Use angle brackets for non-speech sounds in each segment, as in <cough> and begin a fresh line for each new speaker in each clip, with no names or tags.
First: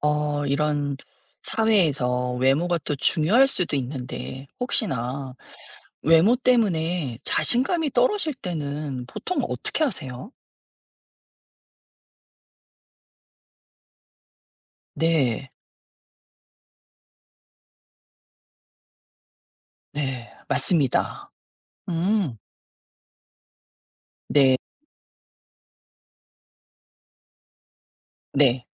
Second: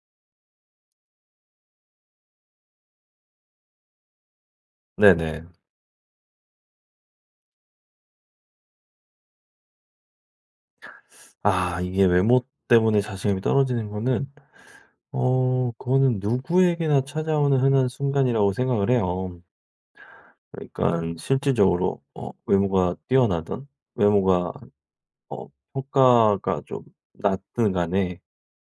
이런 사회에서 외모가 또 중요할 수도 있는데, 혹시나
네네.
외모 때문에 자신감이 떨어질 때는 보통 어떻게 하세요?
아 이게 외모 때문에 자신감이 떨어지는 거는
네,
그거는 누구에게나 찾아오는 흔한 순간이라고 생각을 해요.
네,
그러니까
맞습니다.
실질적으로
음,
외모가 뛰어나든 외모가
네,
어 평가가 좀 낮든 간에
네,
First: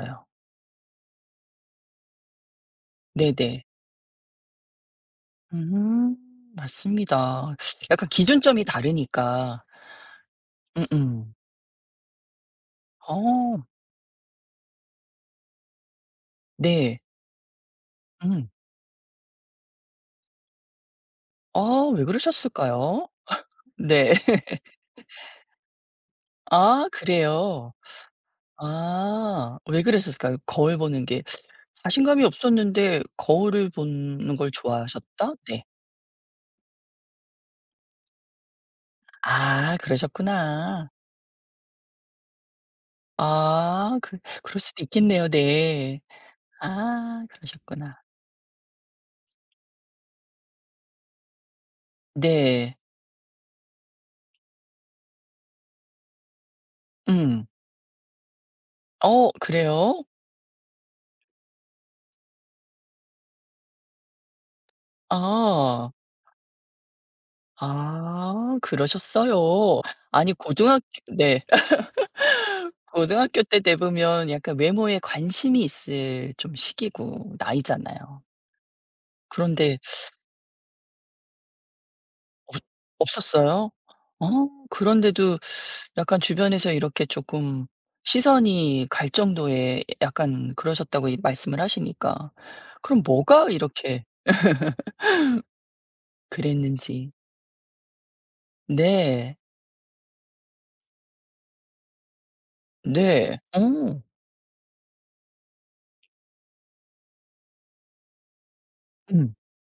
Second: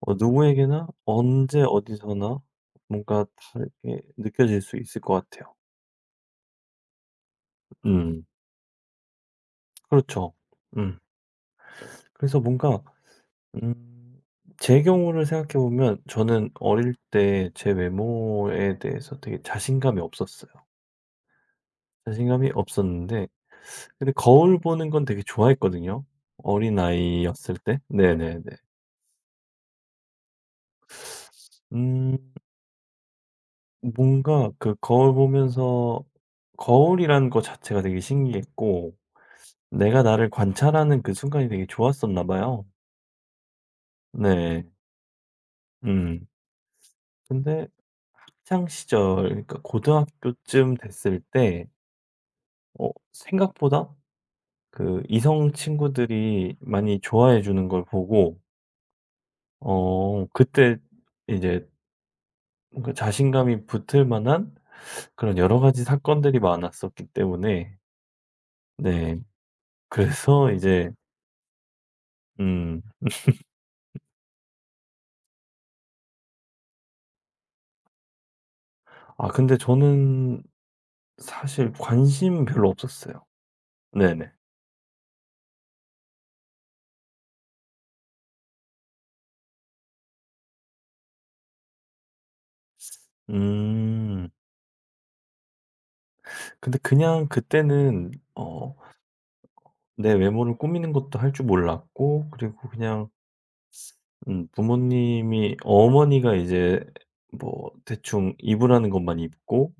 누구에게나 언제 어디서나 뭔가
네네.
다르게 느껴질 수 있을 것 같아요.
음, 맞습니다. 약간
음.
기준점이 다르니까.
그렇죠.
음,
음.
음.
그래서 뭔가
어,
음. 제 경우를 생각해 보면 저는 어릴
네.
때 제
음.
외모에 대해서 되게 자신감이 없었어요.
아, 왜
자신감이
그러셨을까요?
없었는데 근데
네.
거울
<laughs>
보는 건 되게 좋아했거든요.
아,
어린아이였을
그래요.
때. 네네네.
아 왜 그랬었을까요? 거울 보는 게
음
자신감이 없었는데 거울을 보는 걸
뭔가 그 거울
좋아하셨다? 네.
보면서 거울이라는 거 자체가 되게 신기했고
아
내가 나를
그러셨구나.
관찰하는 그 순간이 되게 좋았었나 봐요.
아 그럴
네.
수도 있겠네요. 네.
음.
아
근데
그러셨구나.
학창 시절 그러니까 고등학교쯤 됐을 때
네.
생각보다 그 이성 친구들이 많이 좋아해
음.
주는 걸 보고
어 그래요?
그때 이제 뭔가 자신감이 붙을 만한 그런 여러 가지
아.
사건들이 많았었기 때문에
아
네
그러셨어요. 아니
그래서
고등학교
이제
네. <laughs>
음
고등학교 때 되면 약간 외모에 관심이 있을 좀 시기고 나이잖아요.
아 근데
그런데
저는 사실 관심
없
별로 없었어요.
없었어요? 어
네네.
그런데도 약간 주변에서 이렇게 조금 시선이 갈 정도의 약간 그러셨다고 이 말씀을 하시니까. 그럼 뭐가 이렇게
음. 근데
그랬는지.
그냥 그때는
네.
내 외모를 꾸미는 것도 할 줄 몰랐고 그리고 그냥
네. 어.
부모님이 어머니가 이제 뭐 대충 입으라는 것만
음.
입고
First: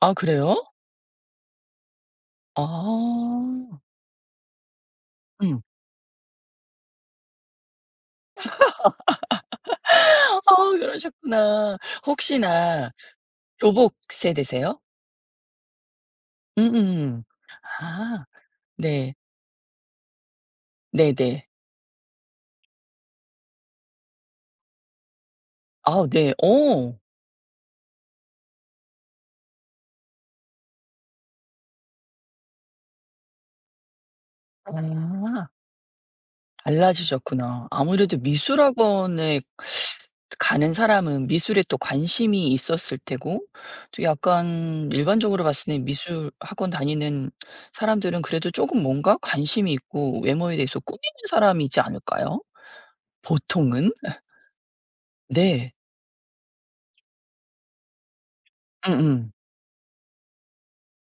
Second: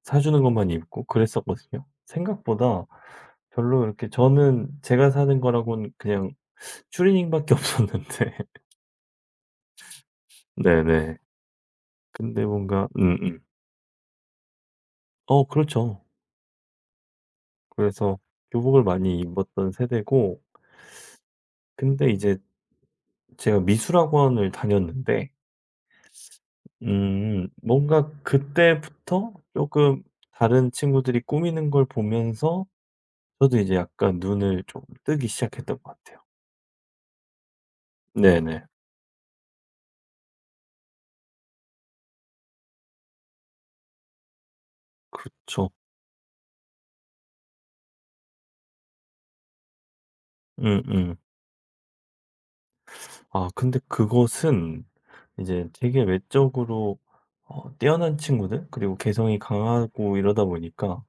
아
사주는
그래요?
것만 입고 그랬었거든요. 생각보다
아.
별로 이렇게 저는 제가 사는
음.
거라고는 그냥 추리닝밖에 <laughs> 없었는데
아
네네.
그러셨구나.
근데 뭔가
혹시나
음음.
교복 세대세요?
어 그렇죠.
음음.
그래서
아.
교복을
네.
많이 입었던 세대고
네네.
근데 이제 제가 미술학원을 다녔는데
아 네. 어.
뭔가 그때부터 조금 다른 친구들이 꾸미는 걸 보면서 저도 이제 약간 눈을 좀 뜨기
아.
시작했던 것 같아요.
달라지셨구나. 아무래도
네네.
미술학원에 가는 사람은 미술에 또 관심이 있었을 테고 또 약간 일반적으로 봤을
그쵸.
때 미술학원 다니는 사람들은 그래도 조금 뭔가 관심이 있고 외모에 대해서
음음.
꾸미는 사람이지 않을까요?
아 근데
보통은?
그것은 이제
네.
되게 외적으로 뛰어난 친구들 그리고
음음.
개성이 강하고 이러다 보니까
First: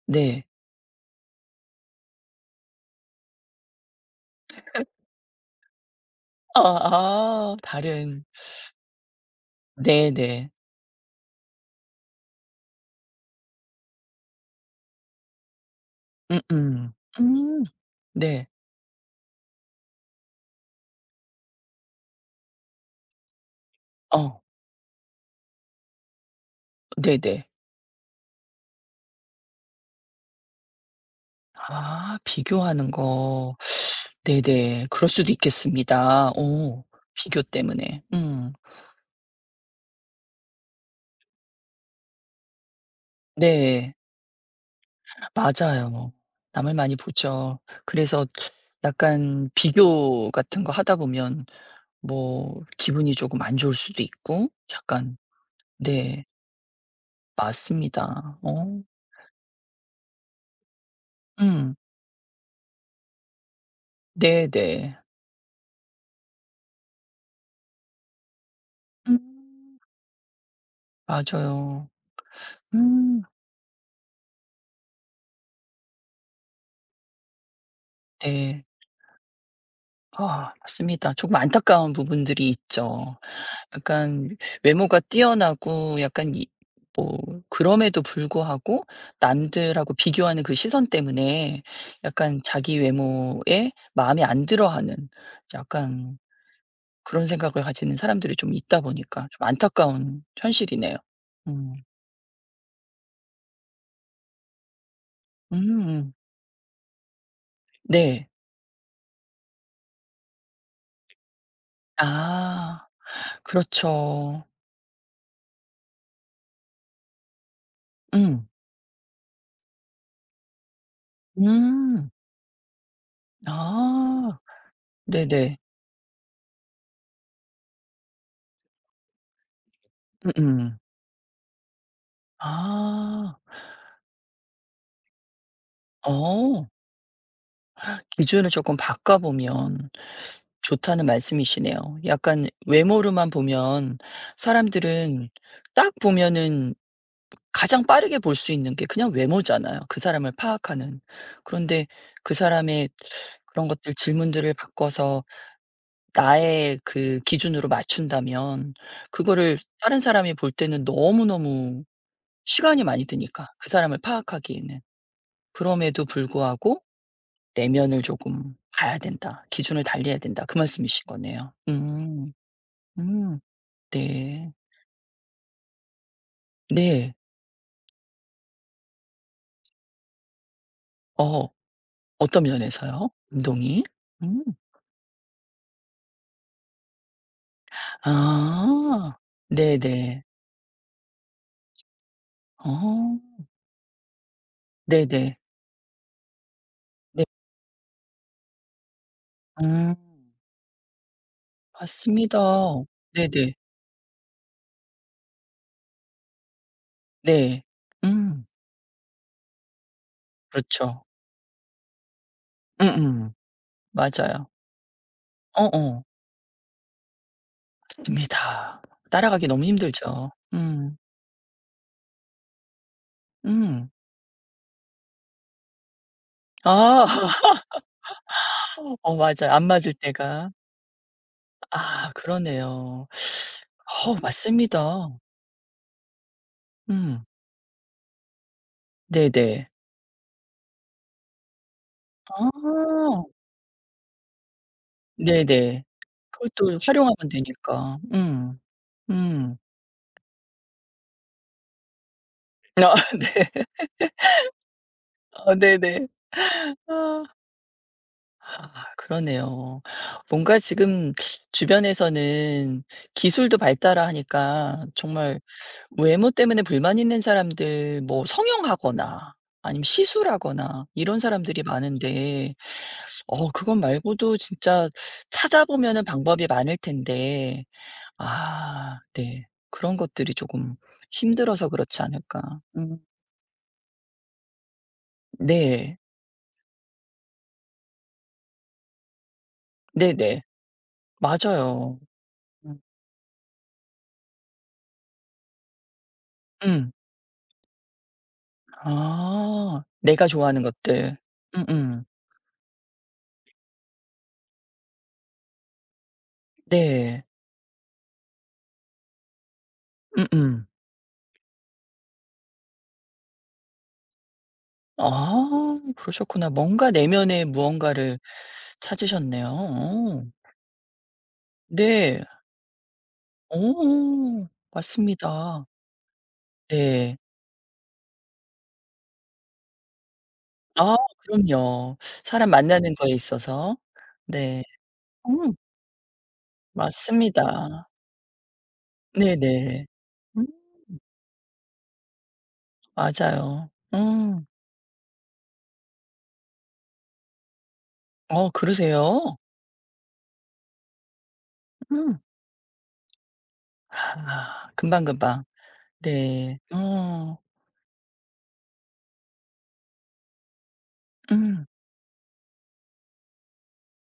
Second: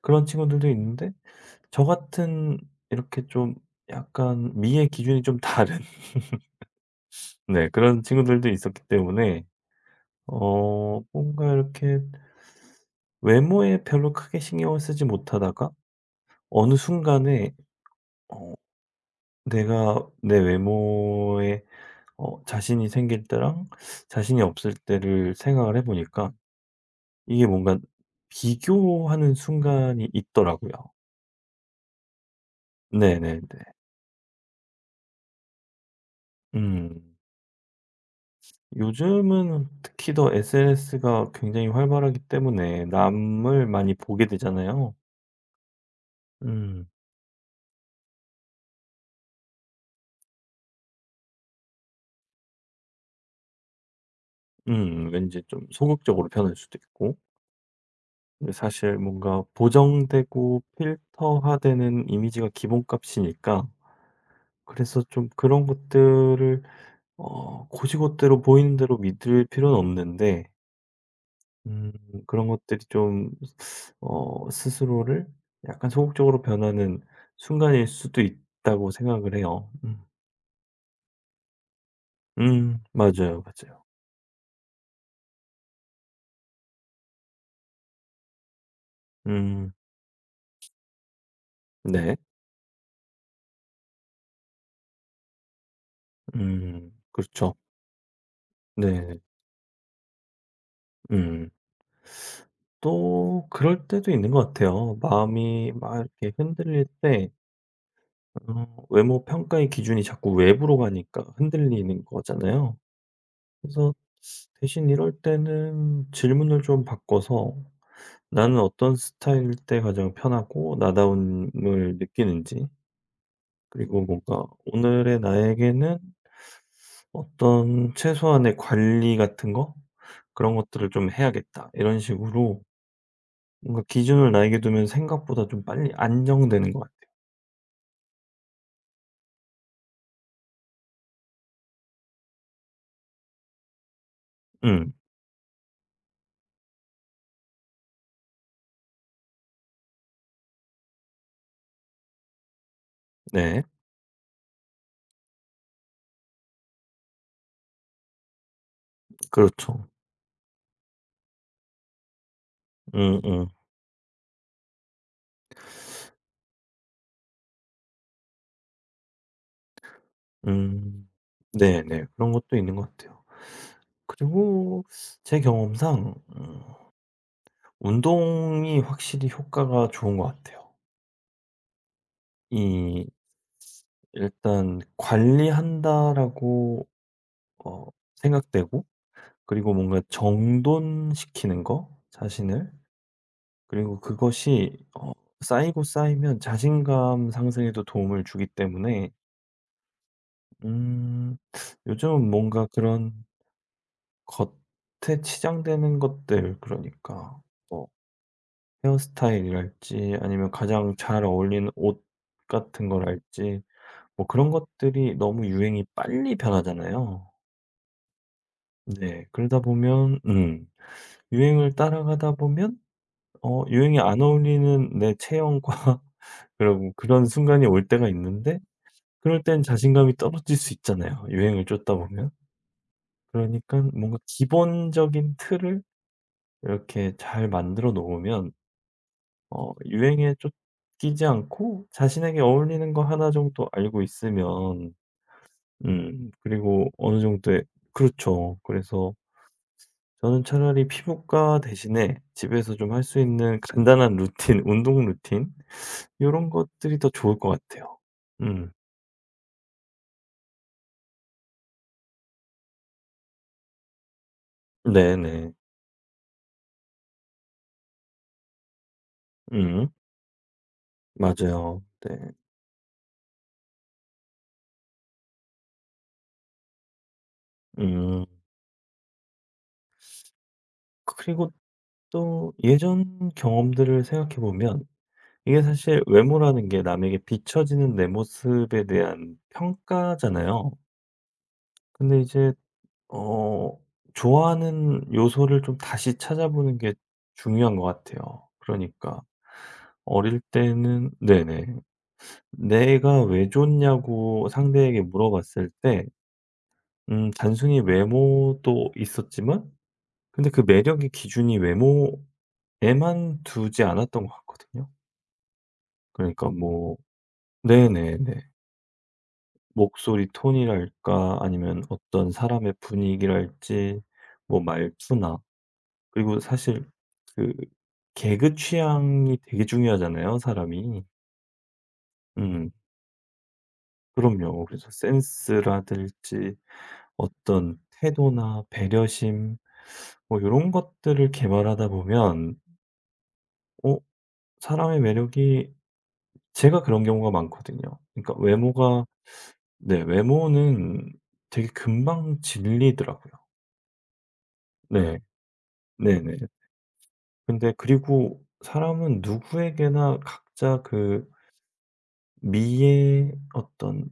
그런
네.
친구들도 있는데 저 같은 이렇게 좀 약간 미의 기준이 좀 다른 <laughs>
아 아
네 그런
다른.
친구들도 있었기 때문에
네네.
뭔가 이렇게 외모에 별로 크게 신경을 쓰지 못하다가 어느
음음.
순간에
음. 네.
어 내가 내 외모에 자신이 생길 때랑
어.
자신이 없을 때를 생각을 해 보니까 이게
네네.
뭔가 비교하는 순간이 있더라고요.
아 비교하는
네네네.
거. 네네. 그럴 수도 있겠습니다. 오
음.
비교 때문에. 음.
요즘은 특히 더 SNS가 굉장히 활발하기 때문에 남을
네.
많이 보게 되잖아요.
맞아요. 남을
음.
많이 보죠. 그래서 약간 비교 같은 거 하다 보면 뭐 기분이 조금 안 좋을 수도 있고
음.
약간
왠지 좀
네.
소극적으로 변할 수도 있고.
맞습니다.
근데
어.
사실 뭔가 보정되고
음.
필터화되는 이미지가 기본값이니까
네네.
그래서 좀 그런 것들을 곧이곧대로 보이는 대로 믿을 필요는
음.
없는데
맞아요.
음 그런 것들이
음.
좀 스스로를 약간 소극적으로 변하는 순간일 수도
네.
있다고 생각을 해요. 음.
아 맞습니다. 조금 안타까운 부분들이 있죠.
맞아요, 맞아요.
약간 외모가 뛰어나고 약간 이 뭐 그럼에도 불구하고
음
남들하고 비교하는 그 시선 때문에
네.
약간 자기 외모에 마음에 안 들어하는 약간 그런
그렇죠.
생각을 가지는 사람들이 좀 있다
네.
보니까 좀 안타까운 현실이네요.
음.
음.
또 그럴 때도 있는 것 같아요. 마음이
음.
막
음.
이렇게 흔들릴 때
네.
외모 평가의 기준이 자꾸 외부로 가니까 흔들리는 거잖아요.
아
그래서
그렇죠.
대신 이럴 때는 질문을 좀 바꿔서
음.
나는 어떤 스타일일 때 가장 편하고 나다움을
음.
느끼는지, 그리고
아.
뭔가 오늘의
네네.
나에게는 어떤 최소한의 관리 같은 거? 그런
음음.
것들을 좀 해야겠다. 이런 식으로
아.
뭔가 기준을 나에게 두면 생각보다 좀 빨리
어.
안정되는 것 같아요.
기준을 조금 바꿔보면 좋다는 말씀이시네요. 약간 외모로만 보면
음,
사람들은 딱 보면은 가장 빠르게 볼 수 있는 게 그냥 외모잖아요, 그 사람을 파악하는. 그런데 그 사람의
네.
그런 것들 질문들을 바꿔서 나의 그 기준으로 맞춘다면 그거를
그렇죠.
다른 사람이 볼 때는 너무너무 시간이 많이
음, 음,
드니까, 그 사람을 파악하기에는. 그럼에도 불구하고 '내면을 조금 봐야 된다. 기준을 달리해야 된다.' 그 말씀이신
음.
거네요.
네네. 그런
음.
것도 있는 것 같아요.
음. 네.
그리고 제 경험상,
네.
운동이 확실히 효과가 좋은 것 같아요.
어 어떤
이
면에서요? 운동이? 음.
일단 '관리한다.'라고 어 생각되고
아.
그리고 뭔가
네네.
정돈시키는 거 자신을.
어.
그리고 그것이
네네.
쌓이고 쌓이면
네.
자신감 상승에도 도움을 주기 때문에
음.
음 요즘은
맞습니다.
뭔가 그런
네네.
겉에 치장되는 것들 그러니까
네.
뭐
음.
헤어스타일이랄지 아니면 가장
그렇죠.
잘 어울리는 옷 같은
음음.
거랄지 뭐
맞아요.
그런 것들이 너무 유행이
어어.
빨리 변하잖아요.
맞습니다.
네.
따라가기
그러다
너무
보면
힘들죠. 음.
유행을 따라가다 보면
음.
유행에 안 어울리는 내 체형과 <laughs> 그런
아. <laughs>
순간이 올 때가 있는데
어
그럴
맞아요.
땐
안 맞을
자신감이
때가.
떨어질 수 있잖아요, 유행을 쫓다
아
보면.
그러네요.
그러니까
어
뭔가
맞습니다.
기본적인 틀을 이렇게
음.
잘 만들어 놓으면
네네.
유행에 쫓기지 않고 자신에게 어울리는 거
아.
하나 정도 알고 있으면
네네. 그걸 또
그리고
활용하면
어느 정도의
되니까.
그렇죠.
음.
그래서
음.
저는 차라리 피부과 대신에 집에서 좀
아
할 수
<laughs>
있는
네.
간단한 루틴, <laughs> 운동 루틴
아 네네.
이런 것들이 더
아.
좋을 것 같아요. 음.
아 그러네요. 뭔가 지금 주변에서는 기술도 발달하니까 정말
네네.
외모 때문에 불만 있는 사람들 뭐 성형하거나 아니면
음.
시술하거나 이런 사람들이
맞아요. 네.
많은데 어 그건 말고도 진짜 찾아보면은 방법이 많을 텐데
음.
아 네. 그런 것들이 조금
그리고
힘들어서 그렇지
또
않을까. 음.
예전 경험들을 생각해 보면 이게
네.
사실 외모라는 게 남에게 비춰지는 내 모습에 대한
네네.
평가잖아요.
맞아요.
근데 이제
음.
어 좋아하는 요소를 좀 다시 찾아보는
음.
게 중요한 것 같아요. 그러니까
아. 내가
어릴
좋아하는
때는
것들.
네네.
음음.
내가 왜 좋냐고 상대에게 물어봤을 때
네.
단순히 외모도 있었지만 근데 그
음음.
매력의 기준이 외모에만 두지 않았던 것 같거든요.
아
그러니까
그러셨구나. 뭔가
뭐
내면의 무언가를
네네네.
찾으셨네요. 어.
목소리 톤이랄까 아니면
네.
어떤 사람의 분위기랄지
어.
뭐 말투나
맞습니다.
그리고 사실
네.
그 개그 취향이 되게 중요하잖아요,
아
사람이.
그럼요. 사람
음.
만나는 거에 있어서. 네.
그럼요. 그래서
음
센스라든지 어떤
맞습니다.
태도나 배려심
네네.
뭐 이
음
런 것들을 개발하다 보면
맞아요.
어
음.
사람의 매력이 제가 그런 경우가 많거든요. 그러니까
어
외모가
그러세요?
네 외모는 되게
음.
금방 질리더라고요.
아
네.
금방금방.
네네.
네. 어.
근데 그리고 사람은 누구에게나 각자 그
음.
미의 어떤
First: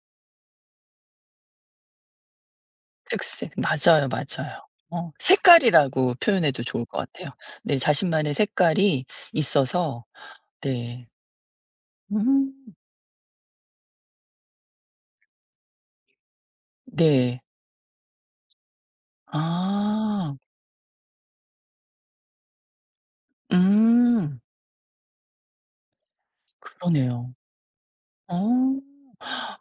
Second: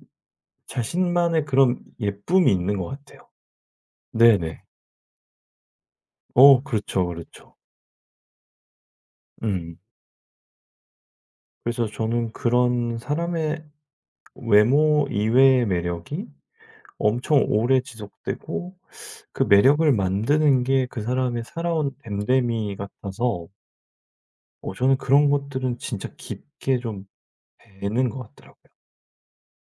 자신만의 그런 예쁨이 있는 것 같아요.
특색. 맞아요,
네네.
맞아요. 어 색깔이라고
어
표현해도 좋을 것
그렇죠,
같아요.
그렇죠.
네 자신만의 색깔이
음.
있어서 네.
그래서 저는
음.
그런 사람의 외모 이외의 매력이
네.
엄청 오래 지속되고 그 매력을
아.
만드는 게 그 사람의 살아온 됨됨이 같아서
음.
저는 그런 것들은 진짜 깊게 좀
그러네요.
배는 것
어
같더라고요.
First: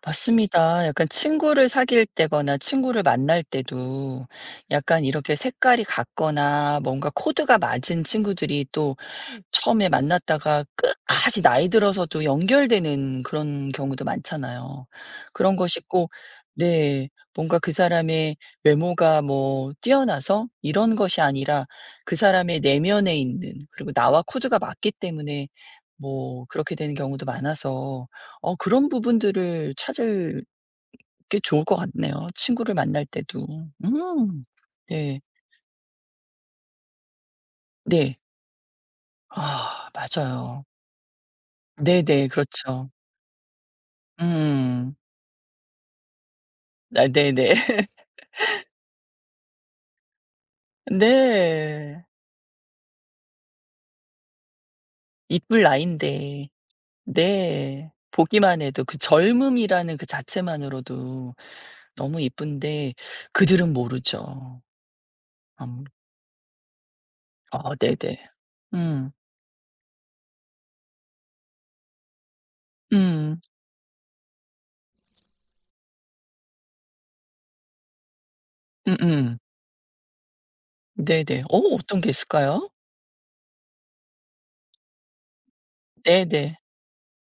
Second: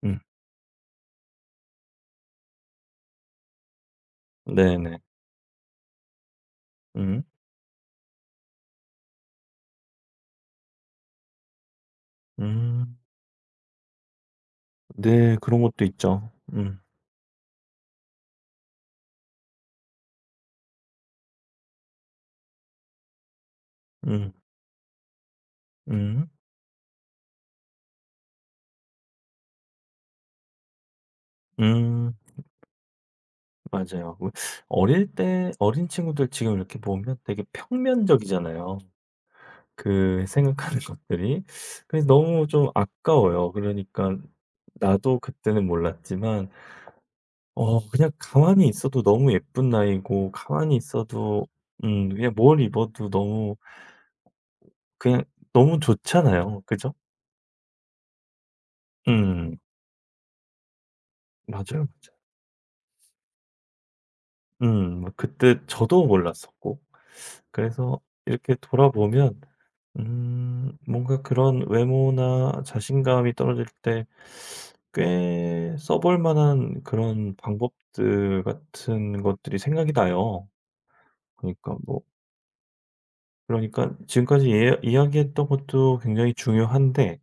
음.
맞습니다. 약간 친구를 사귈 때거나 친구를 만날 때도
네네.
약간 이렇게 색깔이 같거나 뭔가
음.
코드가 맞은 친구들이 또 처음에 만났다가 끝까지 나이 들어서도
음.
연결되는 그런 경우도 많잖아요.
네.
그런
그런
것이
것도
꼭
있죠. 음.
네. 뭔가 그 사람의 외모가 뭐 뛰어나서 이런 것이 아니라 그 사람의 내면에 있는 그리고 나와
음.
코드가 맞기 때문에
음.
뭐 그렇게 되는 경우도 많아서 어 그런 부분들을 찾을 게 좋을 것
음.
같네요, 친구를 만날 때도.
맞아요. 그
음.
어릴
네.
때 어린 친구들 지금 이렇게 보면 되게
네.
평면적이잖아요,
아
그
맞아요.
생각하는 것들이. 그래서
네네.
너무 좀
그렇죠.
아까워요. 그러니까
음.
나도 그때는 몰랐지만
아 네네. <laughs>
그냥 가만히 있어도 너무 예쁜 나이고 가만히 있어도
네.
그냥 뭘 입어도 너무 그냥
이쁠
너무
나이인데.
좋잖아요. 그죠?
네. 보기만 해도 그
음.
젊음이라는 그 자체만으로도
맞아요, 맞아요.
너무 이쁜데 그들은 모르죠.
음. 뭐 그때
음.
저도 몰랐었고.
아
그래서
네네.
이렇게
음.
돌아보면 뭔가 그런 외모나 자신감이
음.
떨어질 때 꽤 써볼 만한 그런 방법들 같은
음음.
것들이 생각이 나요.
네네. 어
그러니까 뭐
어떤 게 있을까요?
그러니까 지금까지 예 이야기했던 것도 굉장히
네네.
중요한데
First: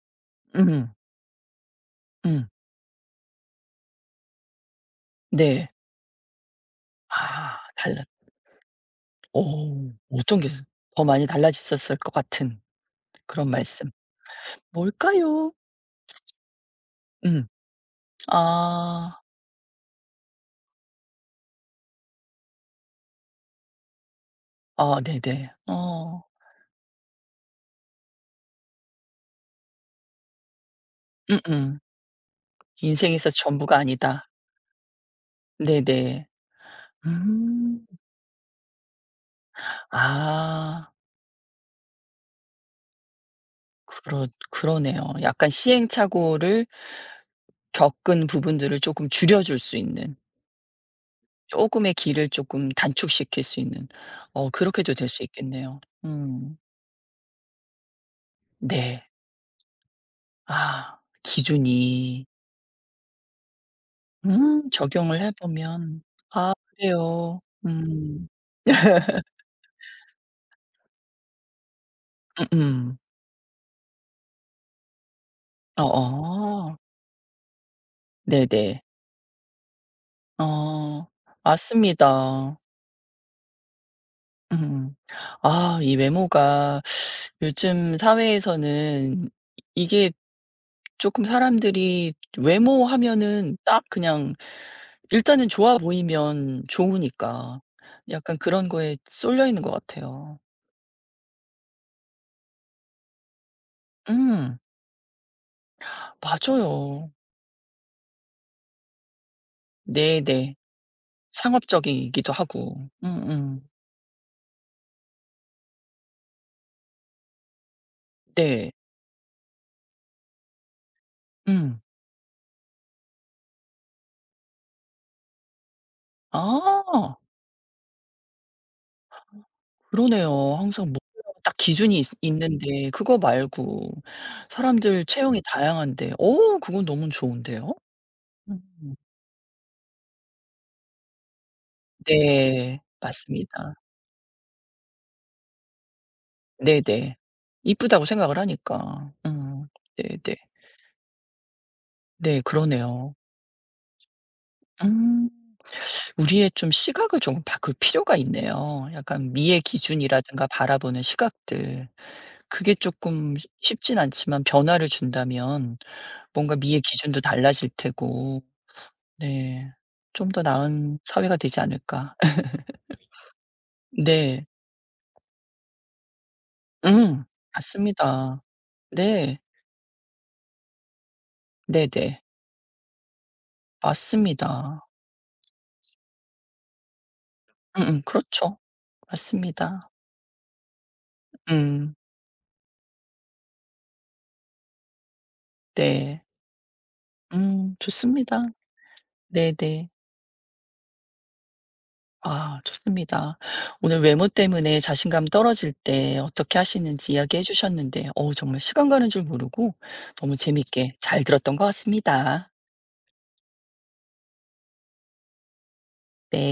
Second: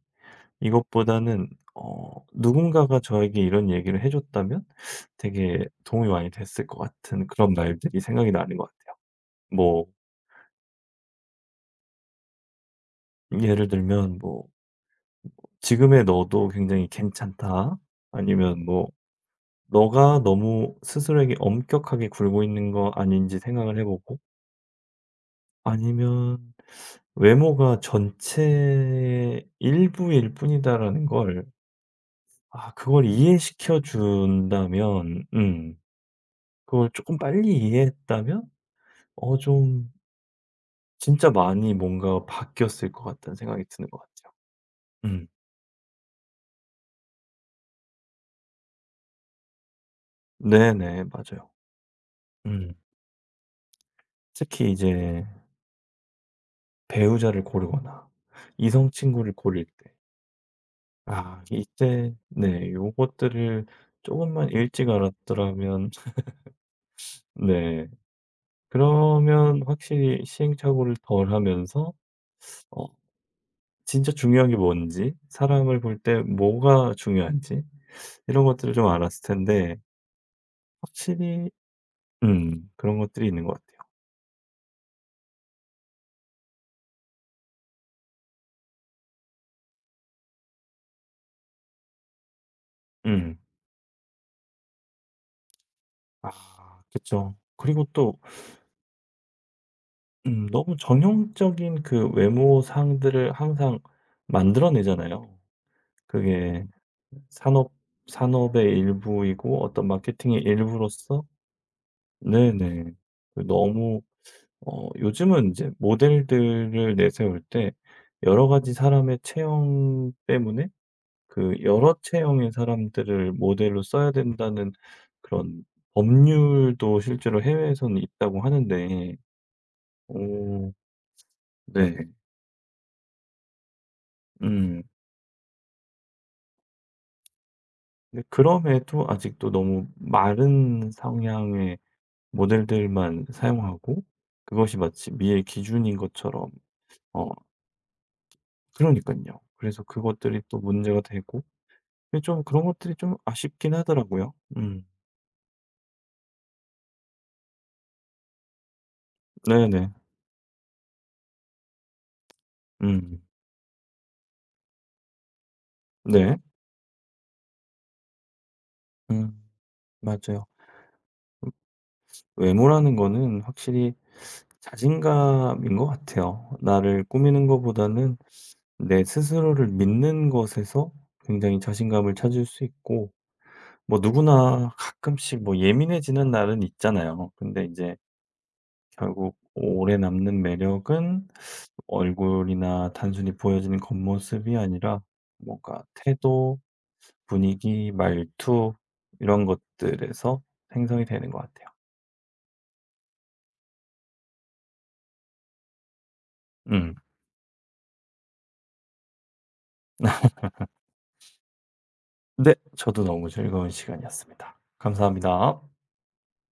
음.
이것보다는
음.
누군가가 저에게 이런 얘기를 해 줬다면 되게
네.
도움이 많이 됐을 것 같은 그런
아 달
말들이
라
생각이 나는 것 같아요. 뭐
어 어떤 게 더 많이 달라졌었을 것 같은 그런
예를
말씀.
들면 뭐
뭘까요?
"지금의 너도 굉장히
음.
괜찮다." 아니면 뭐
아.
너가 너무 스스로에게 엄격하게 굴고 있는 거 아닌지 생각을 해 보고
아 네네. 어.
아니면 '외모가 전체의 일부일 뿐이다.'라는 걸
음음.
아 그걸
인생에서 전부가
이해시켜
아니다.
준다면
네네.
그걸 조금 빨리
음.
이해했다면 좀
아
진짜 많이 뭔가 바뀌었을 것 같다는 생각이 드는 것
그렇
같아요.
그러네요.
음.
약간 시행착오를 겪은 부분들을 쪼끔 줄여줄 수 있는
네네. 맞아요.
쪼금의 길을 쪼끔
음.
단축시킬 수 있는 어
특히
그렇게도 될 수
이제
있겠네요. 음.
배우자를 고르거나 이성
네.
친구를 고릴 때
아
아 이때
기준이
네 요것들을 조금만 일찍
적용을 해
알았더라면
보면
<laughs>
아 그래요.
네
음.
그러면 확실히 시행착오를 덜 하면서 어
음음.
진짜 중요한 게 뭔지, 사람을 볼 때
어어.
뭐가 중요한지 이런 것들을
네네.
좀 알았을 텐데
어
확실히
맞습니다.
그런 것들이 있는 것 같아요.
음. 아 이 외모가 요즘 사회에서는 이게 조금 사람들이 외모
음.
하면은 딱 그냥 일단은 좋아 보이면
아 그쵸.
좋으니까
그리고 또
약간 그런 거에 쏠려 있는 것 같아요.
너무 전형적인 그 외모 상들을 항상
음.
만들어내잖아요. 그게
맞아요.
산업 산업의 일부이고 어떤 마케팅의
네네.
일부로서
상업적이기도 하고.
네네. 그
음음.
너무 요즘은 이제 모델들을 내세울 때 여러 가지
네.
사람의 체형 때문에 그
음.
여러 체형의 사람들을 모델로 써야 된다는 그런 법률도
아.
실제로 해외에서는 있다고 하는데
그러네요.
오
항상 목표딱
네.
기준이 있 있는데 그거 말고
음.
사람들 체형이 다양한데 어 그건 너무 좋은데요.
근데
음.
그럼에도 아직도 너무 마른 성향의
네.
모델들만
맞습니다.
사용하고 그것이 마치 미의 기준인 것처럼
네네.
어
이쁘다고 생각을 하니까.
그러니깐요.
음.
그래서
네네.
그것들이 또 문제가 되고 근데
네
좀 그런 것들이
그러네요.
좀 아쉽긴 하더라고요. 음.
음. 우리의 좀 시각을 조금 바꿀 필요가 있네요. 약간 미의
네네.
기준이라든가 바라보는 시각들. 그게
음.
조금 쉽 쉽진 않지만 변화를 준다면
네.
뭔가 미의 기준도 달라질 테고
음.
네. '좀 더
맞아요.
나은 사회가 되지 않을까.' <laughs>
외모라는 거는 확실히
네.
자신감인 것 같아요. 나를
음.
꾸미는 것보다는
맞습니다.
내
네.
스스로를 믿는 것에서 굉장히 자신감을
네네.
찾을 수 있고 뭐 누구나
맞습니다.
가끔씩 뭐 예민해지는 날은 있잖아요. 근데 인제
음음. 그렇죠.
결국
맞습니다.
오래 남는 매력은
음.
얼굴이나 단순히 보여지는 겉모습이 아니라 뭔가
네.
태도,
음.
분위기,
좋습니다.
말투 이런
네네.
것들에서 생성이 되는 것 같아요.
아 좋습니다. 오늘 외모 때문에 자신감 떨어질 때 어떻게
음.
하시는지 이야기해 주셨는데 어우 정말 시간 가는 줄 모르고 너무 재밌게 잘 들었던 것 같습니다.
네. 저도 너무 즐거운 시간이었습니다. 감사합니다.
네.